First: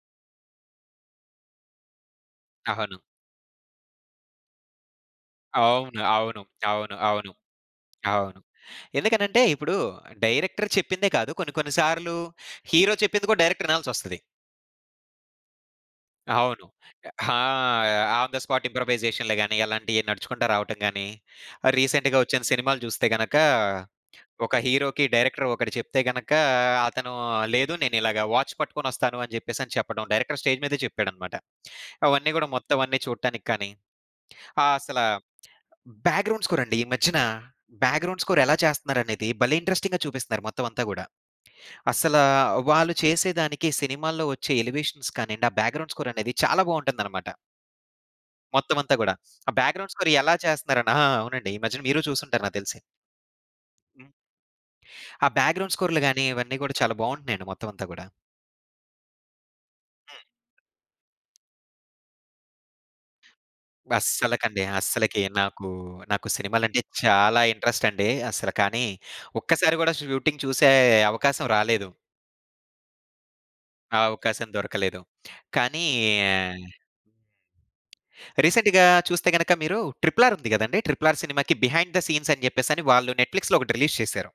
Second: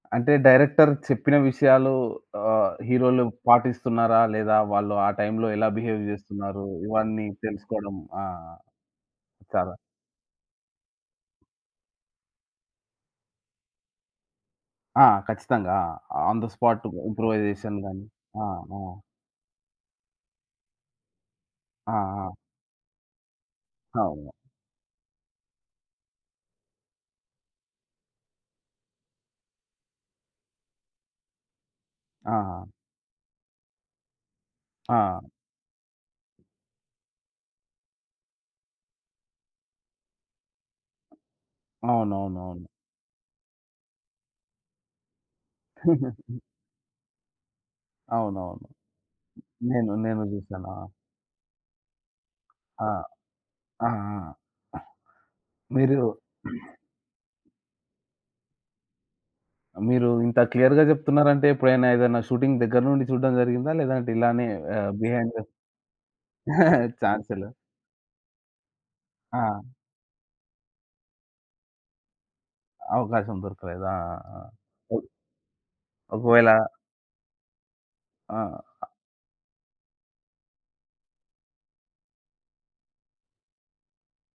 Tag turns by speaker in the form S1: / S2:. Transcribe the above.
S1: అంటే డైరెక్టర్ చెప్పిన విషయాలు ఆహ్,
S2: అవును.
S1: హీరోలు పాటిస్తున్నారా? లేదా వాళ్ళు ఆ టైంలో ఎలా బిహేవ్
S2: అవును. అవును.
S1: జేస్తున్నారు?
S2: అవును.
S1: ఇవన్నీ
S2: అవును.
S1: తెలుసుకోవడం? ఆ!
S2: అవును. ఎందుకనంటే
S1: చాలా
S2: ఇప్పుడు డైరెక్టర్ చెప్పిందే కాదు కొన్ని కొన్ని సార్లు హీరో చెప్పింది కూడా డైరెక్టర్ ఇనాల్సొస్తది.
S1: ఆ! ఖచ్చితంగా. ఆ! ఆన్ థ
S2: అవును.
S1: స్పాట్
S2: అ ఆ!
S1: ఇంప్రూవైజేషన్ గాని
S2: ఆన్ థ
S1: ఆ!
S2: స్పాట్
S1: ఆ!
S2: ఇంప్రూవైజేషన్‌లో గాని అలాంటియి నడుచుకుంటూ రావటం గాని.
S1: ఆ!
S2: రీసెంట్‌గా
S1: ఆ!
S2: ఒచ్చిన సినిమాలు చూస్తే గనక,
S1: అవును.
S2: ఒక హీరోకి డైరెక్టర్ ఒకటి చెప్తే గనక అతను లేదు నేనిలాగ వాచ్ పట్టుకొనొస్తాను అని చెప్పేసని చెప్పడం డైరెక్టర్ స్టేజ్ మీదే చెప్పాడన్నమాట. అవన్నీ గూడా
S1: ఆ!
S2: మొత్తం అన్నీ చూడటానికి కానీ ఆహ్, అసలా
S1: ఆ!
S2: బ్యాక్‌గ్రౌండ్ స్కోర్ అండి ఈ మధ్యన. బ్యాక్‌గ్రౌండ్ స్కోర్ ఎలా చేస్తన్నారనేది భలే ఇంట్రెస్టింగ్‌గా చూపిస్తున్నారు! మొత్తం అంతా గూడా. అసలా
S1: అవునవునవును.
S2: వాళ్ళు చేసేదానికి సినిమాల్లో ఒచ్చే ఎలివేషన్స్ కానియండి, ఆ బ్యాక్‌గ్రౌండ్ స్కోర్ అనేది చాలా బావుంటుందనమాట.
S1: అవునవును.
S2: మొత్తమంతా గూడా. ఆ
S1: నేను
S2: బ్యాక్‌గ్రౌండ్ స్కోర్
S1: నేను
S2: ఎలా
S1: జూసాను. ఆ!
S2: చేస్తన్నారని ఆ! అవునండి. ఈ మధ్యన మీరు చూసుంటారు నాకు తెలిసి.
S1: ఆ! ఆ!
S2: హ్మ్.
S1: ఆ!
S2: ఆ! బ్యాక్‌గ్రౌండ్
S1: మీరు
S2: స్కోర్లు గాని ఇవన్నీ గూడా చాలా బావుంటున్నాయండి మొత్తం అంతా గూడా.
S1: మీరు
S2: హ్మ్.
S1: ఇంత క్లియర్‌గా జెప్తున్నారంటే ఎప్పుడైనా ఏదైనా షూటింగ్ దగ్గర నుండి జూడడం జరిగిందా? లేదంటే ఇలానే
S2: అస్సలకండి.
S1: ఆహ్,
S2: అస్సలకి
S1: బిహైండు
S2: నాకు నాకు సినిమాలంటే
S1: చాన్సే
S2: చాలా
S1: లేదా?
S2: ఇంట్రెస్ట్ అండి. అసలు కానీ
S1: ఆ!
S2: ఒక్కసారి గూడా షూటింగ్ చూసే అవకాశం రాలేదు.
S1: అవకాశం దొరకలేదా?
S2: ఆ
S1: ఆ! ఆ!
S2: అవకాశం
S1: ఆ!
S2: దొరకలేదు. కానీ
S1: ఒకవేళ ఆ!
S2: రీసెంట్‌గా చూస్తే గనక మీరు 'ట్రిపుల్ ఆర్' ఉంది కదండీ! 'ట్రిపుల్ ఆర్' సినిమాకి బిహైండ్ థ సీన్స్ అని చెప్పేసని వాళ్ళు నెట్‌ఫ్లిక్స్‌లో ఒకటి రిలీజ్ చేశారు.